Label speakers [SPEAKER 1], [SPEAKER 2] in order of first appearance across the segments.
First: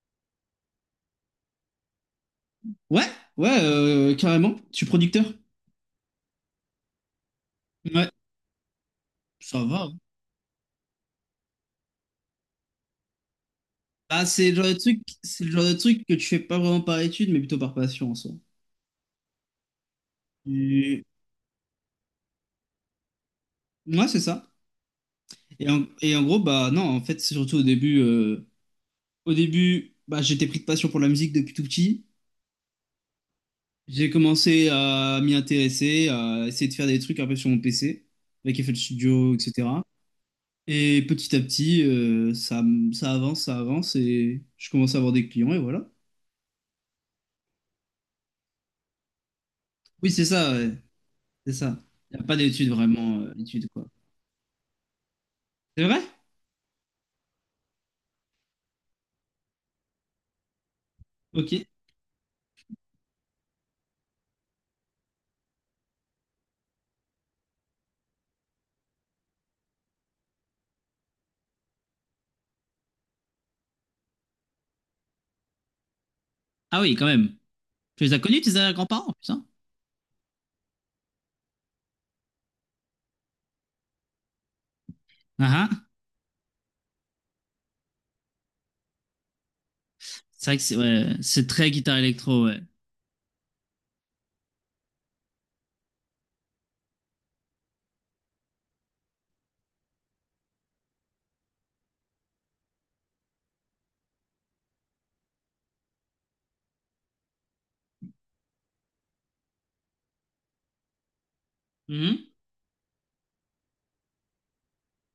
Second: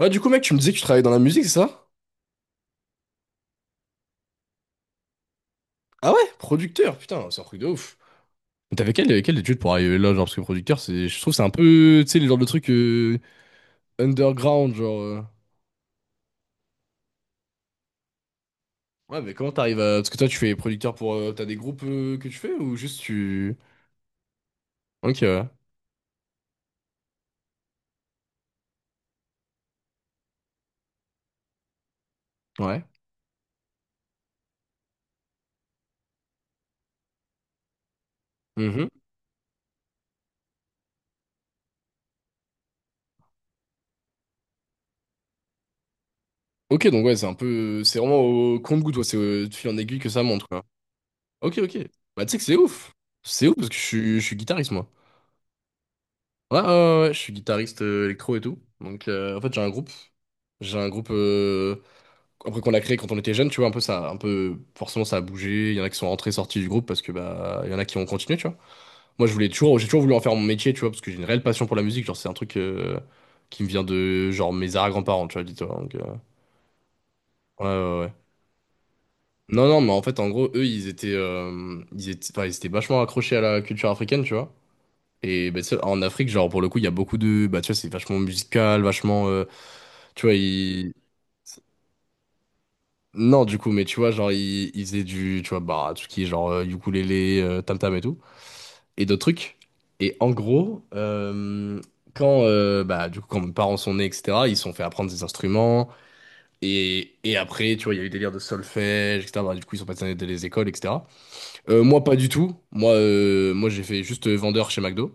[SPEAKER 1] Ouais, du coup, mec, tu me disais que tu travaillais dans la musique, c'est ça?
[SPEAKER 2] Ouais, ouais, carrément. Je suis producteur.
[SPEAKER 1] Ah ouais, producteur, putain, c'est un truc de ouf.
[SPEAKER 2] Ouais,
[SPEAKER 1] Mais t'avais quelle étude
[SPEAKER 2] ça
[SPEAKER 1] pour
[SPEAKER 2] va, hein.
[SPEAKER 1] arriver là, genre, parce que producteur, c'est, je trouve que c'est un peu, tu sais, le genre de truc
[SPEAKER 2] Ah, c'est le genre de
[SPEAKER 1] underground,
[SPEAKER 2] truc,
[SPEAKER 1] genre.
[SPEAKER 2] c'est le genre de truc que tu fais pas vraiment par étude, mais plutôt par passion en soi.
[SPEAKER 1] Ouais, mais comment t'arrives à. Parce que toi, tu fais producteur
[SPEAKER 2] Et-
[SPEAKER 1] pour. T'as des groupes que tu fais ou juste tu.
[SPEAKER 2] Ouais, c'est ça.
[SPEAKER 1] Ok, ouais.
[SPEAKER 2] Et en gros, bah non, en fait, c'est surtout au début, bah j'étais pris de passion pour la musique depuis tout petit.
[SPEAKER 1] Ouais.
[SPEAKER 2] J'ai commencé à m'y intéresser, à essayer de faire des trucs un peu sur mon PC, avec FL
[SPEAKER 1] Mhm.
[SPEAKER 2] Studio, etc. Et petit à petit, ça avance, ça avance, et je commence à avoir des clients, et voilà.
[SPEAKER 1] Ok, donc ouais, c'est un peu. C'est vraiment au compte-goutte, ouais, c'est de fil en aiguille que
[SPEAKER 2] Oui,
[SPEAKER 1] ça
[SPEAKER 2] c'est
[SPEAKER 1] monte,
[SPEAKER 2] ça,
[SPEAKER 1] quoi.
[SPEAKER 2] ouais. C'est
[SPEAKER 1] Ok,
[SPEAKER 2] ça.
[SPEAKER 1] ok.
[SPEAKER 2] Il n'y
[SPEAKER 1] Bah,
[SPEAKER 2] a
[SPEAKER 1] tu
[SPEAKER 2] pas
[SPEAKER 1] sais que c'est
[SPEAKER 2] d'études
[SPEAKER 1] ouf.
[SPEAKER 2] vraiment,
[SPEAKER 1] C'est ouf
[SPEAKER 2] d'études,
[SPEAKER 1] parce que je
[SPEAKER 2] quoi.
[SPEAKER 1] suis, je suis guitariste, moi.
[SPEAKER 2] C'est vrai?
[SPEAKER 1] Ouais, ouais, ouais, ouais, je suis guitariste électro et tout. Donc, en fait, j'ai un groupe. J'ai un groupe
[SPEAKER 2] Ok.
[SPEAKER 1] euh, après qu'on a créé quand on était jeune, tu vois, un peu ça, un peu forcément ça a bougé. Il y en a qui sont rentrés, sortis du groupe parce que bah il y en a qui ont continué, tu vois. Moi, j'ai toujours voulu en faire mon métier, tu vois, parce que j'ai une réelle passion pour la musique. Genre, c'est un truc qui me vient de genre mes arrière-grands-parents, tu vois, dis-toi. Donc,
[SPEAKER 2] Ah oui, quand même.
[SPEAKER 1] ouais, ouais,
[SPEAKER 2] Tu
[SPEAKER 1] ouais.
[SPEAKER 2] les as connus, tes grands-parents, putain.
[SPEAKER 1] Non, non, mais en fait, en gros, eux, ils étaient vachement accrochés à la culture africaine, tu vois. Et bah,
[SPEAKER 2] Ah
[SPEAKER 1] tu sais,
[SPEAKER 2] ah.
[SPEAKER 1] en Afrique, genre pour le coup, il y a beaucoup de, bah tu vois, c'est vachement musical, vachement, tu vois,
[SPEAKER 2] C'est vrai que c'est,
[SPEAKER 1] ils.
[SPEAKER 2] ouais, c'est très guitare électro, ouais.
[SPEAKER 1] Non, du coup, mais tu vois, genre, ils faisaient du, tu vois, bah, tout ce qui est genre ukulélé, tam-tam et tout, et d'autres trucs. Et en gros, quand, bah, du coup, quand mes parents sont nés, etc., ils se sont fait apprendre des instruments, et, après, tu vois, il y a eu des délires de solfège, etc., bah, du coup, ils sont passés dans les écoles, etc. Moi, pas du
[SPEAKER 2] Mhm.
[SPEAKER 1] tout. Moi, j'ai fait juste vendeur chez McDo.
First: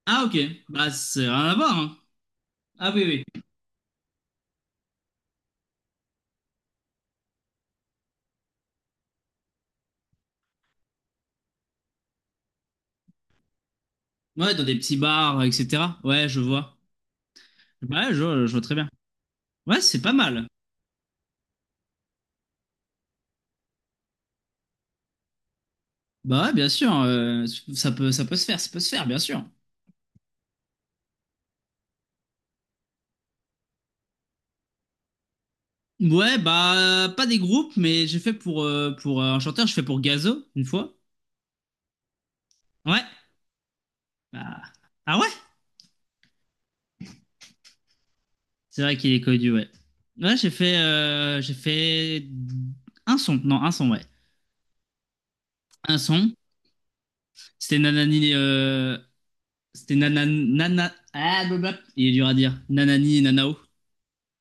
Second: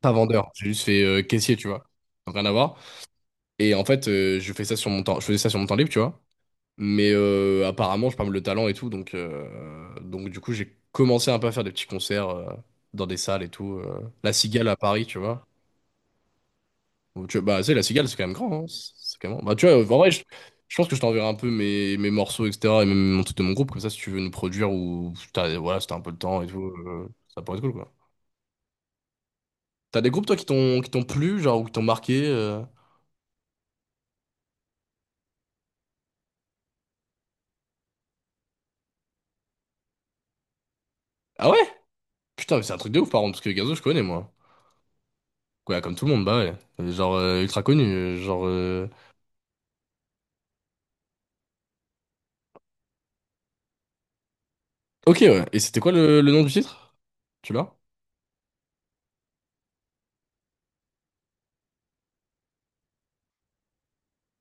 [SPEAKER 1] Pas
[SPEAKER 2] Ah ok.
[SPEAKER 1] vendeur, j'ai juste
[SPEAKER 2] Bah,
[SPEAKER 1] fait
[SPEAKER 2] c'est rien à
[SPEAKER 1] caissier, tu
[SPEAKER 2] voir,
[SPEAKER 1] vois.
[SPEAKER 2] hein.
[SPEAKER 1] Donc, rien à voir.
[SPEAKER 2] Ah oui, oui.
[SPEAKER 1] Et en fait, je faisais ça sur mon temps libre, tu vois. Mais apparemment, j'ai pas mal de talent et tout, donc, j'ai commencé un peu à faire des petits concerts dans des salles et tout. La
[SPEAKER 2] Ouais, dans
[SPEAKER 1] Cigale à
[SPEAKER 2] des petits
[SPEAKER 1] Paris, tu
[SPEAKER 2] bars,
[SPEAKER 1] vois.
[SPEAKER 2] etc. Ouais, je vois.
[SPEAKER 1] Bah, tu sais, la
[SPEAKER 2] Bah,
[SPEAKER 1] Cigale,
[SPEAKER 2] ouais,
[SPEAKER 1] c'est
[SPEAKER 2] je,
[SPEAKER 1] quand même
[SPEAKER 2] vois- je vois
[SPEAKER 1] grand, hein.
[SPEAKER 2] très bien.
[SPEAKER 1] C'est quand même... Bah, tu vois,
[SPEAKER 2] Ouais,
[SPEAKER 1] en
[SPEAKER 2] c'est
[SPEAKER 1] vrai,
[SPEAKER 2] pas mal.
[SPEAKER 1] je pense que je t'enverrai un peu mes morceaux, etc., et même mon truc de mon groupe, comme ça, si tu veux nous produire ou... Voilà, si t'as un peu le temps et
[SPEAKER 2] Bah, ouais,
[SPEAKER 1] tout,
[SPEAKER 2] bien sûr.
[SPEAKER 1] ça
[SPEAKER 2] euh,
[SPEAKER 1] pourrait être cool, quoi.
[SPEAKER 2] ça peut, ça peut se faire, ça peut se faire, bien sûr.
[SPEAKER 1] T'as des groupes, toi, qui t'ont plu, genre, ou qui t'ont marqué euh.
[SPEAKER 2] Ouais, bah, pas des groupes, mais j'ai fait pour un chanteur, je fais pour Gazo, une fois.
[SPEAKER 1] Ah ouais? Putain, mais c'est un truc de
[SPEAKER 2] Ouais.
[SPEAKER 1] ouf, par contre, parce que Gazo, je connais, moi.
[SPEAKER 2] Bah, ah ouais?
[SPEAKER 1] Ouais, comme tout le monde, bah ouais. Genre, ultra connu, euh, genre...
[SPEAKER 2] C'est
[SPEAKER 1] euh,
[SPEAKER 2] vrai qu'il est connu, ouais. Ouais, j'ai fait un son. Non, un son, ouais.
[SPEAKER 1] Ok, ouais. Et c'était quoi
[SPEAKER 2] Un
[SPEAKER 1] le
[SPEAKER 2] son.
[SPEAKER 1] nom du titre? Tu l'as?
[SPEAKER 2] C'était Nanani. C'était Nanana. Nana... Ah, blablabla. Il est dur à dire. Nanani et Nanao.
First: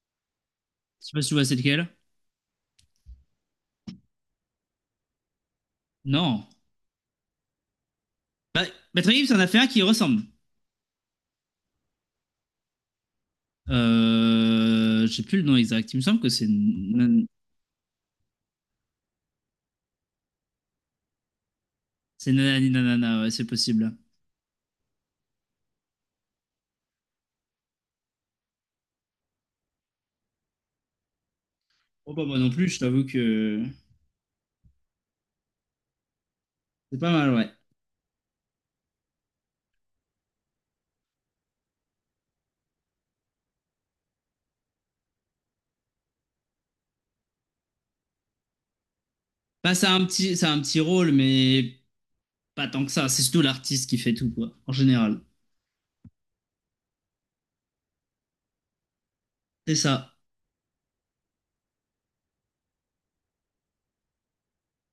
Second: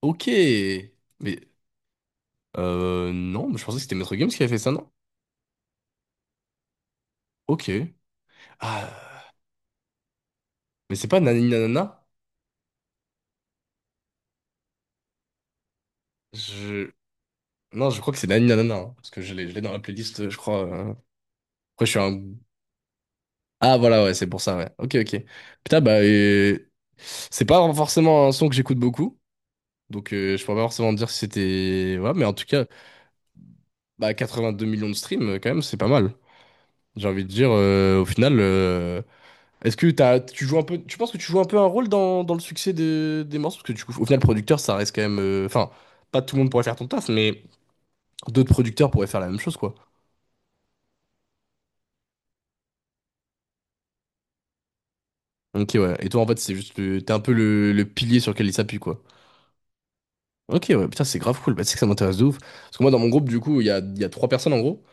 [SPEAKER 1] Ok.
[SPEAKER 2] Je sais pas si tu
[SPEAKER 1] Mais
[SPEAKER 2] vois c'est lequel.
[SPEAKER 1] non, mais je pensais que c'était Maître Games qui avait fait ça, non?
[SPEAKER 2] Non.
[SPEAKER 1] Ok.
[SPEAKER 2] Bah, Patrick
[SPEAKER 1] Ah,
[SPEAKER 2] Gibbs en a fait un qui ressemble.
[SPEAKER 1] mais c'est pas Nani Nanana?
[SPEAKER 2] J'ai plus le nom exact. Il me semble que c'est
[SPEAKER 1] Je...
[SPEAKER 2] Nan-
[SPEAKER 1] Non, je crois que c'est Nani Nanana, hein, parce que je l'ai dans la playlist, je crois. Après, je suis un...
[SPEAKER 2] c'est Nanani Nanana. Ouais, c'est
[SPEAKER 1] Ah,
[SPEAKER 2] possible.
[SPEAKER 1] voilà, ouais, c'est pour ça, ouais. Ok, ok. Putain, bah, c'est pas forcément un son que j'écoute beaucoup, donc je pourrais pas forcément dire si c'était... Ouais,
[SPEAKER 2] Bon,
[SPEAKER 1] mais
[SPEAKER 2] bah,
[SPEAKER 1] en
[SPEAKER 2] moi
[SPEAKER 1] tout
[SPEAKER 2] non
[SPEAKER 1] cas,
[SPEAKER 2] plus, je t'avoue que
[SPEAKER 1] bah, 82 millions de streams, quand même, c'est pas mal.
[SPEAKER 2] c'est
[SPEAKER 1] J'ai
[SPEAKER 2] pas
[SPEAKER 1] envie de
[SPEAKER 2] mal,
[SPEAKER 1] dire,
[SPEAKER 2] ouais.
[SPEAKER 1] au final. Est-ce que tu joues un peu, tu penses que tu joues un peu un rôle dans le succès des morceaux? Parce que du coup, au final, producteur, ça reste quand même. Enfin, pas tout le monde pourrait faire ton taf, mais d'autres producteurs pourraient faire la même chose, quoi.
[SPEAKER 2] Bah, c'est un petit rôle, mais pas tant que ça, c'est surtout l'artiste qui fait tout, quoi, en général.
[SPEAKER 1] Ok, ouais. Et toi, en fait, c'est juste t'es un peu le pilier sur lequel ils s'appuient, quoi.
[SPEAKER 2] C'est ça.
[SPEAKER 1] Ok, ouais, putain, c'est grave cool. Bah, tu sais que ça m'intéresse de ouf. Parce que moi, dans mon groupe, du coup, il y a 3 personnes, en gros.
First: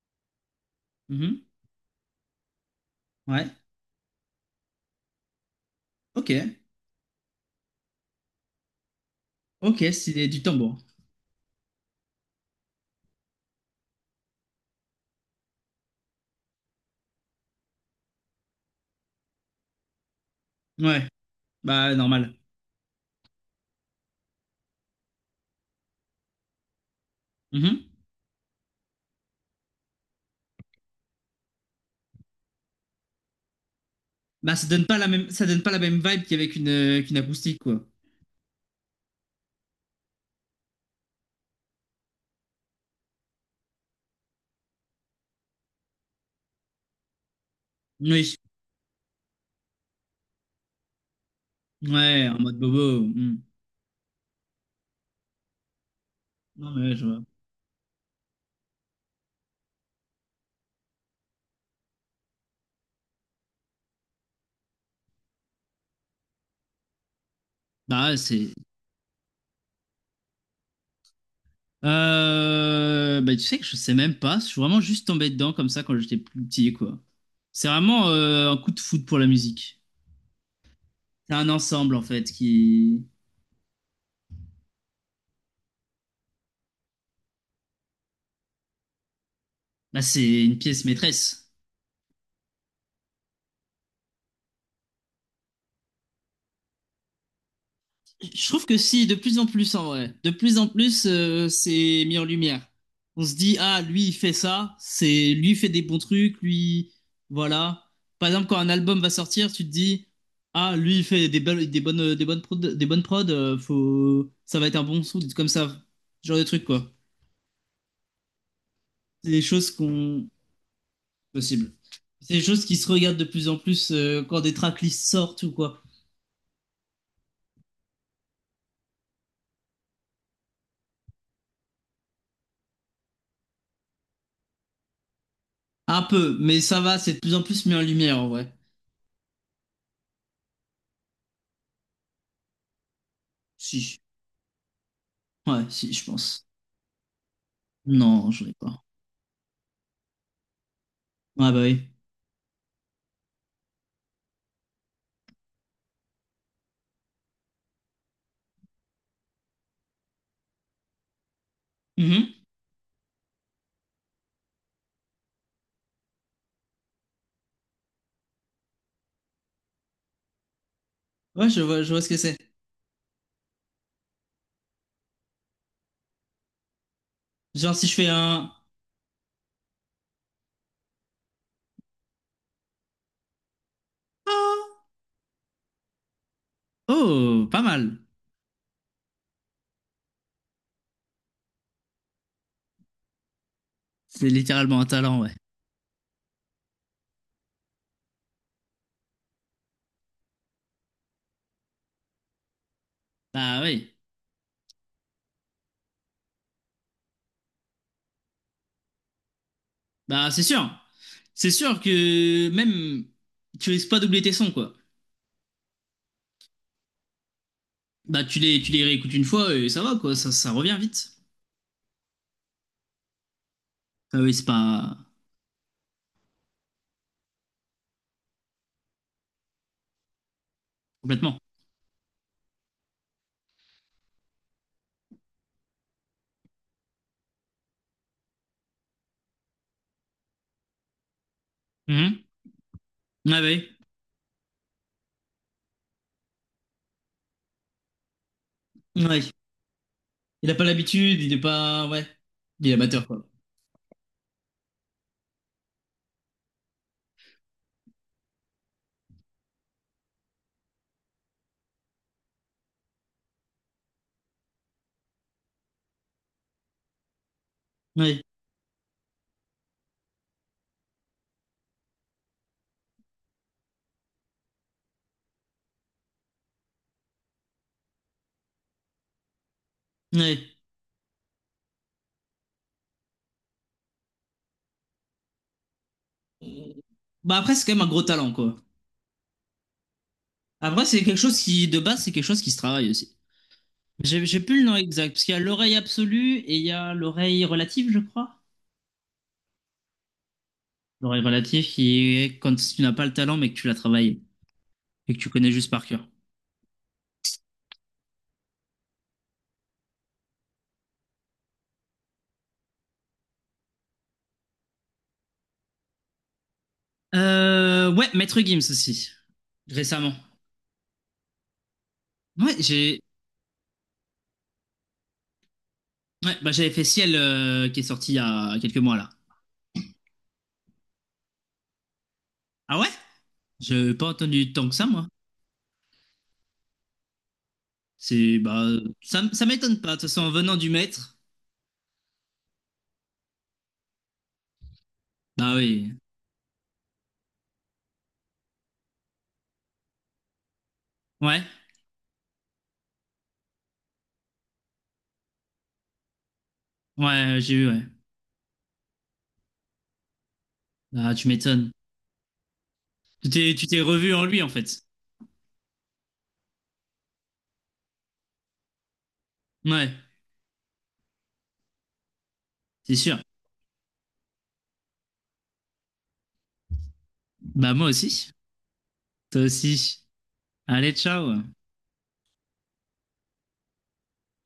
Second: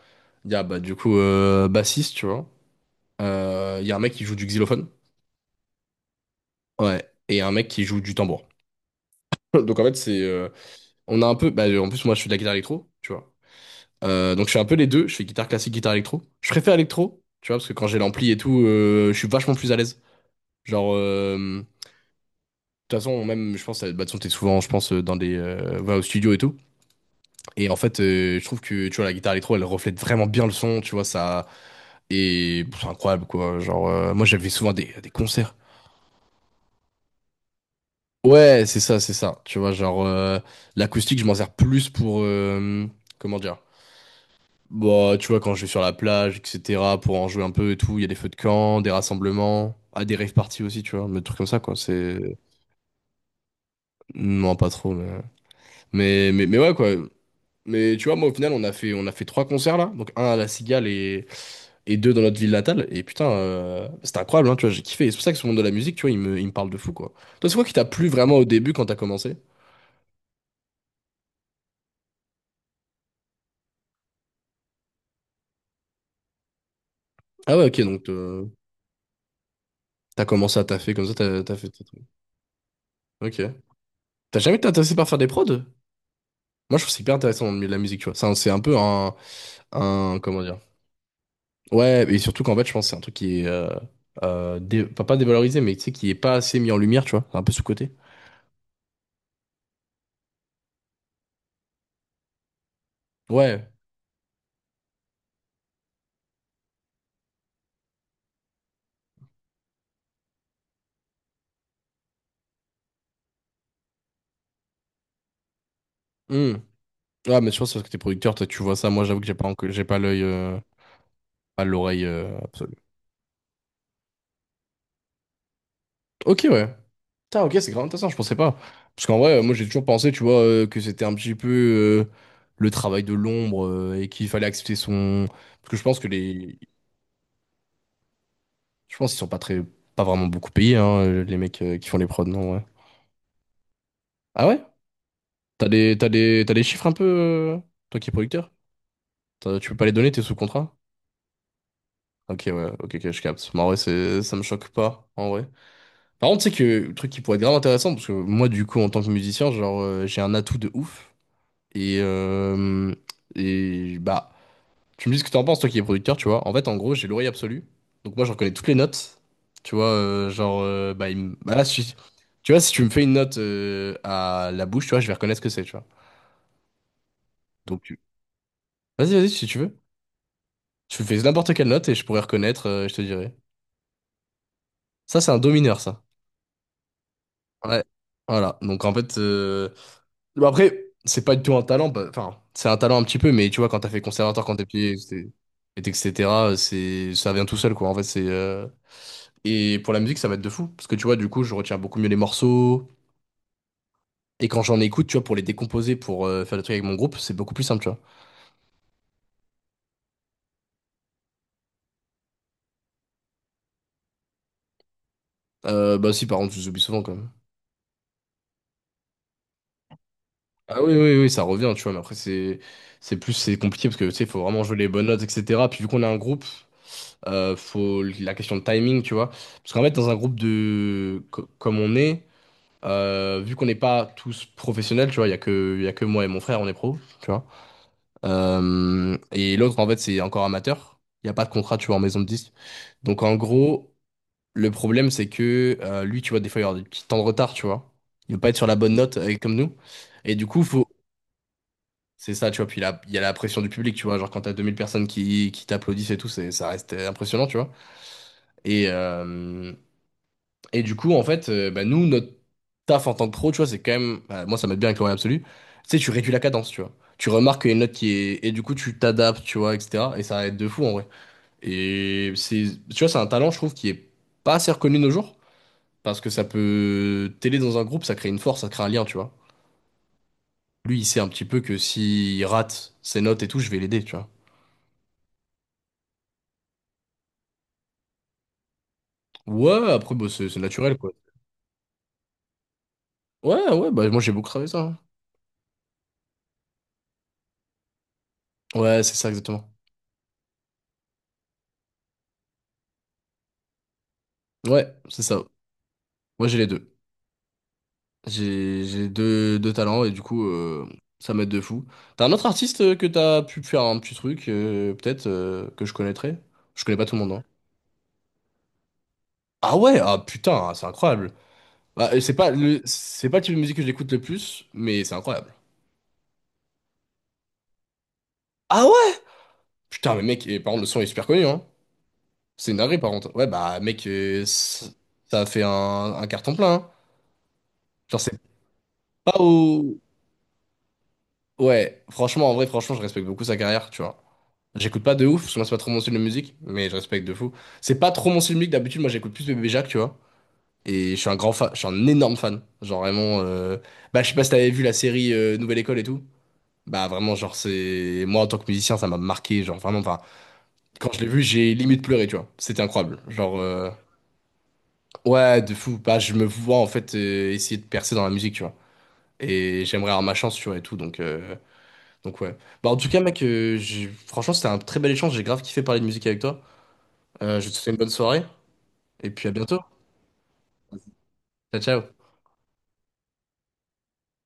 [SPEAKER 1] Il y a, bah, du coup,
[SPEAKER 2] Mhm.
[SPEAKER 1] bassiste, tu vois.
[SPEAKER 2] Ouais.
[SPEAKER 1] Il y a un mec qui joue du xylophone.
[SPEAKER 2] Ok.
[SPEAKER 1] Ouais. Et un mec qui joue du tambour. Donc, en
[SPEAKER 2] Ok,
[SPEAKER 1] fait, c'est.
[SPEAKER 2] c'est du tambour.
[SPEAKER 1] On a un peu. Bah, en plus, moi, je suis de la guitare électro, tu vois. Donc je fais un peu les deux, je fais guitare classique, guitare électro. Je préfère électro, tu vois, parce que quand j'ai l'ampli et tout, je suis vachement plus à l'aise. Genre,
[SPEAKER 2] Ouais.
[SPEAKER 1] euh, de
[SPEAKER 2] Bah, normal.
[SPEAKER 1] toute façon, même, je pense, bah, de toute façon, t'es souvent, je pense, va au studio et tout. Et en
[SPEAKER 2] Mhm.
[SPEAKER 1] fait, je trouve que, tu vois, la guitare électro, elle reflète vraiment bien le son, tu vois, ça... Et pff, c'est incroyable, quoi. Genre, moi, j'avais
[SPEAKER 2] Bah, ça
[SPEAKER 1] souvent
[SPEAKER 2] donne pas la
[SPEAKER 1] des
[SPEAKER 2] même, ça
[SPEAKER 1] concerts.
[SPEAKER 2] donne pas la même vibe qu'avec qu'une acoustique, quoi.
[SPEAKER 1] Ouais, c'est ça. Tu vois, genre, l'acoustique, je m'en sers plus pour... comment dire? Bah, tu vois, quand je vais sur la plage, etc., pour en jouer un peu et tout, il y a des feux de
[SPEAKER 2] Oui.
[SPEAKER 1] camp, des rassemblements, ah, des rave parties aussi, tu vois, mais des trucs comme ça, quoi.
[SPEAKER 2] Ouais,
[SPEAKER 1] C'est.
[SPEAKER 2] en mode bobo. Mhm.
[SPEAKER 1] Non, pas trop, mais...
[SPEAKER 2] Non,
[SPEAKER 1] ouais,
[SPEAKER 2] mais
[SPEAKER 1] quoi.
[SPEAKER 2] ouais, je vois.
[SPEAKER 1] Mais tu vois, moi, au final, on a fait 3 concerts, là. Donc, un à La Cigale et, deux dans notre ville natale. Et putain, c'était incroyable, hein, tu vois, j'ai kiffé. Et c'est pour ça que ce monde de la musique, tu vois, il me parle de fou, quoi. Toi, c'est quoi qui t'a plu
[SPEAKER 2] Bah, ouais,
[SPEAKER 1] vraiment au
[SPEAKER 2] c'est.
[SPEAKER 1] début quand t'as commencé?
[SPEAKER 2] Bah, tu sais que je sais même pas. Je suis vraiment juste tombé dedans comme ça quand j'étais plus petit, quoi.
[SPEAKER 1] Ah ouais,
[SPEAKER 2] C'est
[SPEAKER 1] ok,
[SPEAKER 2] vraiment
[SPEAKER 1] donc
[SPEAKER 2] un coup de foudre pour la musique.
[SPEAKER 1] t'as commencé à taffer comme ça,
[SPEAKER 2] C'est un
[SPEAKER 1] t'as fait tes
[SPEAKER 2] ensemble, en
[SPEAKER 1] trucs.
[SPEAKER 2] fait, qui.
[SPEAKER 1] Ok. T'as jamais été intéressé par faire des prods? Moi, je trouve que c'est hyper intéressant dans le milieu de la musique, tu vois. C'est un peu un,
[SPEAKER 2] Bah,
[SPEAKER 1] Comment
[SPEAKER 2] c'est une
[SPEAKER 1] dire?
[SPEAKER 2] pièce maîtresse.
[SPEAKER 1] Ouais, et surtout qu'en fait, je pense que c'est un truc qui est. Pas dévalorisé, mais tu sais, qui est pas assez mis en lumière, tu vois. C'est un peu sous côté.
[SPEAKER 2] Je trouve que si, de plus en plus en vrai. De plus en plus, c'est mis en lumière. On se dit,
[SPEAKER 1] Ouais.
[SPEAKER 2] ah, lui, il fait ça, c'est lui il fait des bons trucs, lui, voilà. Par exemple, quand un album va sortir, tu te dis, ah, lui, il fait des belles, des bonnes prod, faut, ça va être un bon son, comme ça, ce genre de
[SPEAKER 1] Hmm.
[SPEAKER 2] trucs, quoi.
[SPEAKER 1] Ouais, mais je pense que c'est parce que t'es producteur, toi, tu vois ça. Moi, j'avoue que
[SPEAKER 2] C'est
[SPEAKER 1] j'ai
[SPEAKER 2] des
[SPEAKER 1] pas,
[SPEAKER 2] choses
[SPEAKER 1] j'ai pas l'œil.
[SPEAKER 2] qu'on,
[SPEAKER 1] Pas
[SPEAKER 2] possible.
[SPEAKER 1] l'oreille
[SPEAKER 2] C'est des choses
[SPEAKER 1] absolue.
[SPEAKER 2] qui se regardent de plus en plus quand des tracklists sortent ou quoi.
[SPEAKER 1] Ok, ouais. Putain, ok, c'est grave intéressant, je pensais pas. Parce qu'en vrai, moi, j'ai toujours pensé, tu vois, que c'était un petit peu. euh, le travail de l'ombre et qu'il fallait accepter son. Parce que je pense
[SPEAKER 2] Un
[SPEAKER 1] que
[SPEAKER 2] peu,
[SPEAKER 1] les,
[SPEAKER 2] mais ça va, c'est de plus en plus mis en lumière en vrai.
[SPEAKER 1] Je pense qu'ils sont pas très, pas vraiment beaucoup payés, hein, les mecs qui font les prods, non, ouais.
[SPEAKER 2] Si, si.
[SPEAKER 1] Ah ouais?
[SPEAKER 2] Ouais, si, je pense.
[SPEAKER 1] T'as des chiffres un peu, toi qui es
[SPEAKER 2] Non, je
[SPEAKER 1] producteur?
[SPEAKER 2] ai pas.
[SPEAKER 1] Tu peux pas les donner, t'es sous contrat?
[SPEAKER 2] Ah bah oui.
[SPEAKER 1] Ok, ouais, ok, ok, je capte. Mais en vrai, ça me choque pas, en vrai. Par contre, tu sais que le truc qui pourrait être grave intéressant, parce que moi, du coup, en tant que musicien, genre, j'ai un atout de ouf. Et,
[SPEAKER 2] Mhm.
[SPEAKER 1] bah, tu me dis ce que t'en penses, toi qui es producteur, tu vois. En fait, en gros, j'ai l'oreille absolue. Donc moi, je reconnais toutes les notes. Tu vois, bah,
[SPEAKER 2] Ouais,
[SPEAKER 1] bah, là,
[SPEAKER 2] je
[SPEAKER 1] si-
[SPEAKER 2] vois ce que c'est.
[SPEAKER 1] tu vois, si tu me fais une note à la bouche, tu vois, je vais reconnaître ce que c'est, tu vois.
[SPEAKER 2] Genre
[SPEAKER 1] Donc,
[SPEAKER 2] si je fais un...
[SPEAKER 1] vas-y, vas-y, si tu veux. Tu fais n'importe quelle note et je pourrais reconnaître, je te dirai.
[SPEAKER 2] Ah.
[SPEAKER 1] Ça, c'est un do mineur, ça.
[SPEAKER 2] Oh, pas
[SPEAKER 1] Ouais.
[SPEAKER 2] mal.
[SPEAKER 1] Voilà. Donc, en fait, bah, après, c'est pas du tout un talent. Bah, Enfin, c'est un talent un petit peu, mais tu vois, quand t'as fait
[SPEAKER 2] C'est
[SPEAKER 1] conservatoire quand t'es petit,
[SPEAKER 2] littéralement un talent, ouais.
[SPEAKER 1] etc., c'est... ça vient tout seul, quoi. En fait, et pour la musique, ça va être de fou. Parce que tu vois, du coup, je retiens beaucoup mieux les morceaux.
[SPEAKER 2] Bah oui.
[SPEAKER 1] Et quand j'en écoute, tu vois, pour les décomposer, pour faire des trucs avec mon groupe, c'est beaucoup plus simple, tu vois.
[SPEAKER 2] Bah c'est sûr. C'est sûr que même tu risques pas doubler tes sons, quoi.
[SPEAKER 1] Bah si, par contre, je les oublie souvent quand même.
[SPEAKER 2] Bah tu les réécoutes une fois et ça va, quoi. Ça revient
[SPEAKER 1] Ah oui,
[SPEAKER 2] vite.
[SPEAKER 1] oui, oui, ça revient, tu vois. Mais après, c'est compliqué parce que, tu
[SPEAKER 2] Ah
[SPEAKER 1] sais, il
[SPEAKER 2] oui,
[SPEAKER 1] faut
[SPEAKER 2] c'est
[SPEAKER 1] vraiment jouer les
[SPEAKER 2] pas...
[SPEAKER 1] bonnes notes, etc. Puis vu qu'on a un groupe, faut la question de timing, tu vois. Parce qu'en fait, dans un groupe de...
[SPEAKER 2] Complètement.
[SPEAKER 1] comme on est, vu qu'on n'est pas tous professionnels, tu vois, il y a que... il y a que moi et mon frère, on est pro, tu vois. Et l'autre, en fait, c'est encore amateur. Il n'y a pas de contrat, tu vois, en maison
[SPEAKER 2] Mhm.
[SPEAKER 1] de disque. Donc, en
[SPEAKER 2] Ah oui.
[SPEAKER 1] gros, le problème, c'est que lui, tu vois, des fois, il va avoir des petits temps de retard, tu vois. Il ne veut pas être sur la bonne note
[SPEAKER 2] Ouais.
[SPEAKER 1] comme nous. Et du
[SPEAKER 2] Il a
[SPEAKER 1] coup,
[SPEAKER 2] pas
[SPEAKER 1] faut...
[SPEAKER 2] l'habitude, il est pas... Ouais.
[SPEAKER 1] c'est ça, tu vois.
[SPEAKER 2] Il est
[SPEAKER 1] Puis, là,
[SPEAKER 2] amateur,
[SPEAKER 1] il y a
[SPEAKER 2] quoi.
[SPEAKER 1] la pression du public, tu vois. Genre, quand t'as as 2000 personnes qui t'applaudissent et tout, c'est, ça reste impressionnant, tu vois. Et, euh, et du coup, en fait, bah, nous, notre taf en tant que pro, tu vois, c'est quand même. Bah, moi, ça m'aide bien avec l'oreille absolue. Tu sais, tu réduis la cadence, tu vois. Tu remarques qu'il y a une note qui
[SPEAKER 2] Ouais.
[SPEAKER 1] est. Et du coup, tu t'adaptes, tu vois, etc. Et ça va être de fou, en vrai. Et c'est. Tu vois, c'est un talent, je trouve, qui est pas assez reconnu de nos jours. Parce que ça peut t'aider dans un groupe, ça crée une force, ça crée un lien, tu vois.
[SPEAKER 2] Ouais.
[SPEAKER 1] Lui, il sait un petit peu que s'il rate ses notes et tout, je vais l'aider, tu vois.
[SPEAKER 2] Bah après, c'est quand même un gros talent, quoi.
[SPEAKER 1] Ouais, après, bah, c'est
[SPEAKER 2] Après,
[SPEAKER 1] naturel,
[SPEAKER 2] c'est
[SPEAKER 1] quoi.
[SPEAKER 2] quelque chose qui, de base, c'est quelque chose qui se travaille aussi.
[SPEAKER 1] Ouais, ouais, bah, moi,
[SPEAKER 2] J'ai
[SPEAKER 1] j'ai
[SPEAKER 2] j'ai
[SPEAKER 1] beaucoup
[SPEAKER 2] plus le
[SPEAKER 1] travaillé
[SPEAKER 2] nom
[SPEAKER 1] ça, hein.
[SPEAKER 2] exact, parce qu'il y a l'oreille absolue et il y a l'oreille relative, je crois.
[SPEAKER 1] Ouais, c'est ça, exactement.
[SPEAKER 2] L'oreille relative qui est quand tu n'as pas le talent, mais que tu l'as travaillé
[SPEAKER 1] Ouais,
[SPEAKER 2] et que
[SPEAKER 1] c'est
[SPEAKER 2] tu
[SPEAKER 1] ça.
[SPEAKER 2] connais juste par cœur.
[SPEAKER 1] Moi, j'ai les deux. J'ai deux talents et du coup, ça m'aide de fou. T'as un autre artiste que t'as pu faire un petit truc, peut-être, que je connaîtrais? Je connais pas tout le monde, hein.
[SPEAKER 2] Ouais, Maître Gims aussi,
[SPEAKER 1] Ah ouais,
[SPEAKER 2] récemment.
[SPEAKER 1] ah putain, c'est incroyable. Bah,
[SPEAKER 2] Ouais,
[SPEAKER 1] c'est pas le type de musique que j'écoute le plus, mais c'est incroyable.
[SPEAKER 2] ouais, bah, j'avais fait Ciel, qui est sorti il y a quelques
[SPEAKER 1] Ah
[SPEAKER 2] mois, là.
[SPEAKER 1] ouais? Putain, mais mec, et, par contre, le son est super connu, hein. C'est une
[SPEAKER 2] Ah ouais?
[SPEAKER 1] dinguerie, par contre. Ouais, bah,
[SPEAKER 2] J'ai
[SPEAKER 1] mec,
[SPEAKER 2] pas entendu tant que ça, moi.
[SPEAKER 1] ça a fait un carton plein, hein. Genre, c'est
[SPEAKER 2] C'est, bah, ça, m-
[SPEAKER 1] pas
[SPEAKER 2] ça m'étonne pas. De
[SPEAKER 1] au...
[SPEAKER 2] toute façon, en venant du maître,
[SPEAKER 1] Ouais, franchement, en vrai, franchement, je respecte beaucoup sa carrière, tu vois. J'écoute pas de ouf, parce
[SPEAKER 2] bah
[SPEAKER 1] que moi c'est pas trop
[SPEAKER 2] oui.
[SPEAKER 1] mon style de musique, mais je respecte de fou. C'est pas trop mon style de musique, d'habitude moi j'écoute plus Bébé Jacques, tu vois. Et je suis un
[SPEAKER 2] Ouais,
[SPEAKER 1] grand fan, je suis un énorme fan. Genre vraiment, bah je sais pas si t'avais vu la série Nouvelle École et tout. Bah vraiment
[SPEAKER 2] ouais, j'ai
[SPEAKER 1] genre
[SPEAKER 2] eu, ouais.
[SPEAKER 1] c'est, moi en tant que musicien ça m'a marqué, genre vraiment, enfin quand
[SPEAKER 2] Ah
[SPEAKER 1] je l'ai
[SPEAKER 2] tu
[SPEAKER 1] vu
[SPEAKER 2] m'étonnes.
[SPEAKER 1] j'ai limite pleuré, tu vois. C'était incroyable,
[SPEAKER 2] Tu t'es,
[SPEAKER 1] genre
[SPEAKER 2] tu t'es revu en lui, en fait.
[SPEAKER 1] ouais de fou. Bah je me vois en fait essayer de percer dans la musique, tu vois. Et
[SPEAKER 2] Ouais,
[SPEAKER 1] j'aimerais avoir ma chance, tu vois et tout, donc ouais. Bah
[SPEAKER 2] c'est
[SPEAKER 1] en tout
[SPEAKER 2] sûr.
[SPEAKER 1] cas mec, franchement c'était un très bel échange, j'ai grave kiffé parler de musique avec toi. Je te
[SPEAKER 2] Bah, moi
[SPEAKER 1] souhaite une bonne
[SPEAKER 2] aussi.
[SPEAKER 1] soirée et
[SPEAKER 2] Toi
[SPEAKER 1] puis à bientôt.
[SPEAKER 2] aussi. Allez, ciao.
[SPEAKER 1] Ciao, ciao.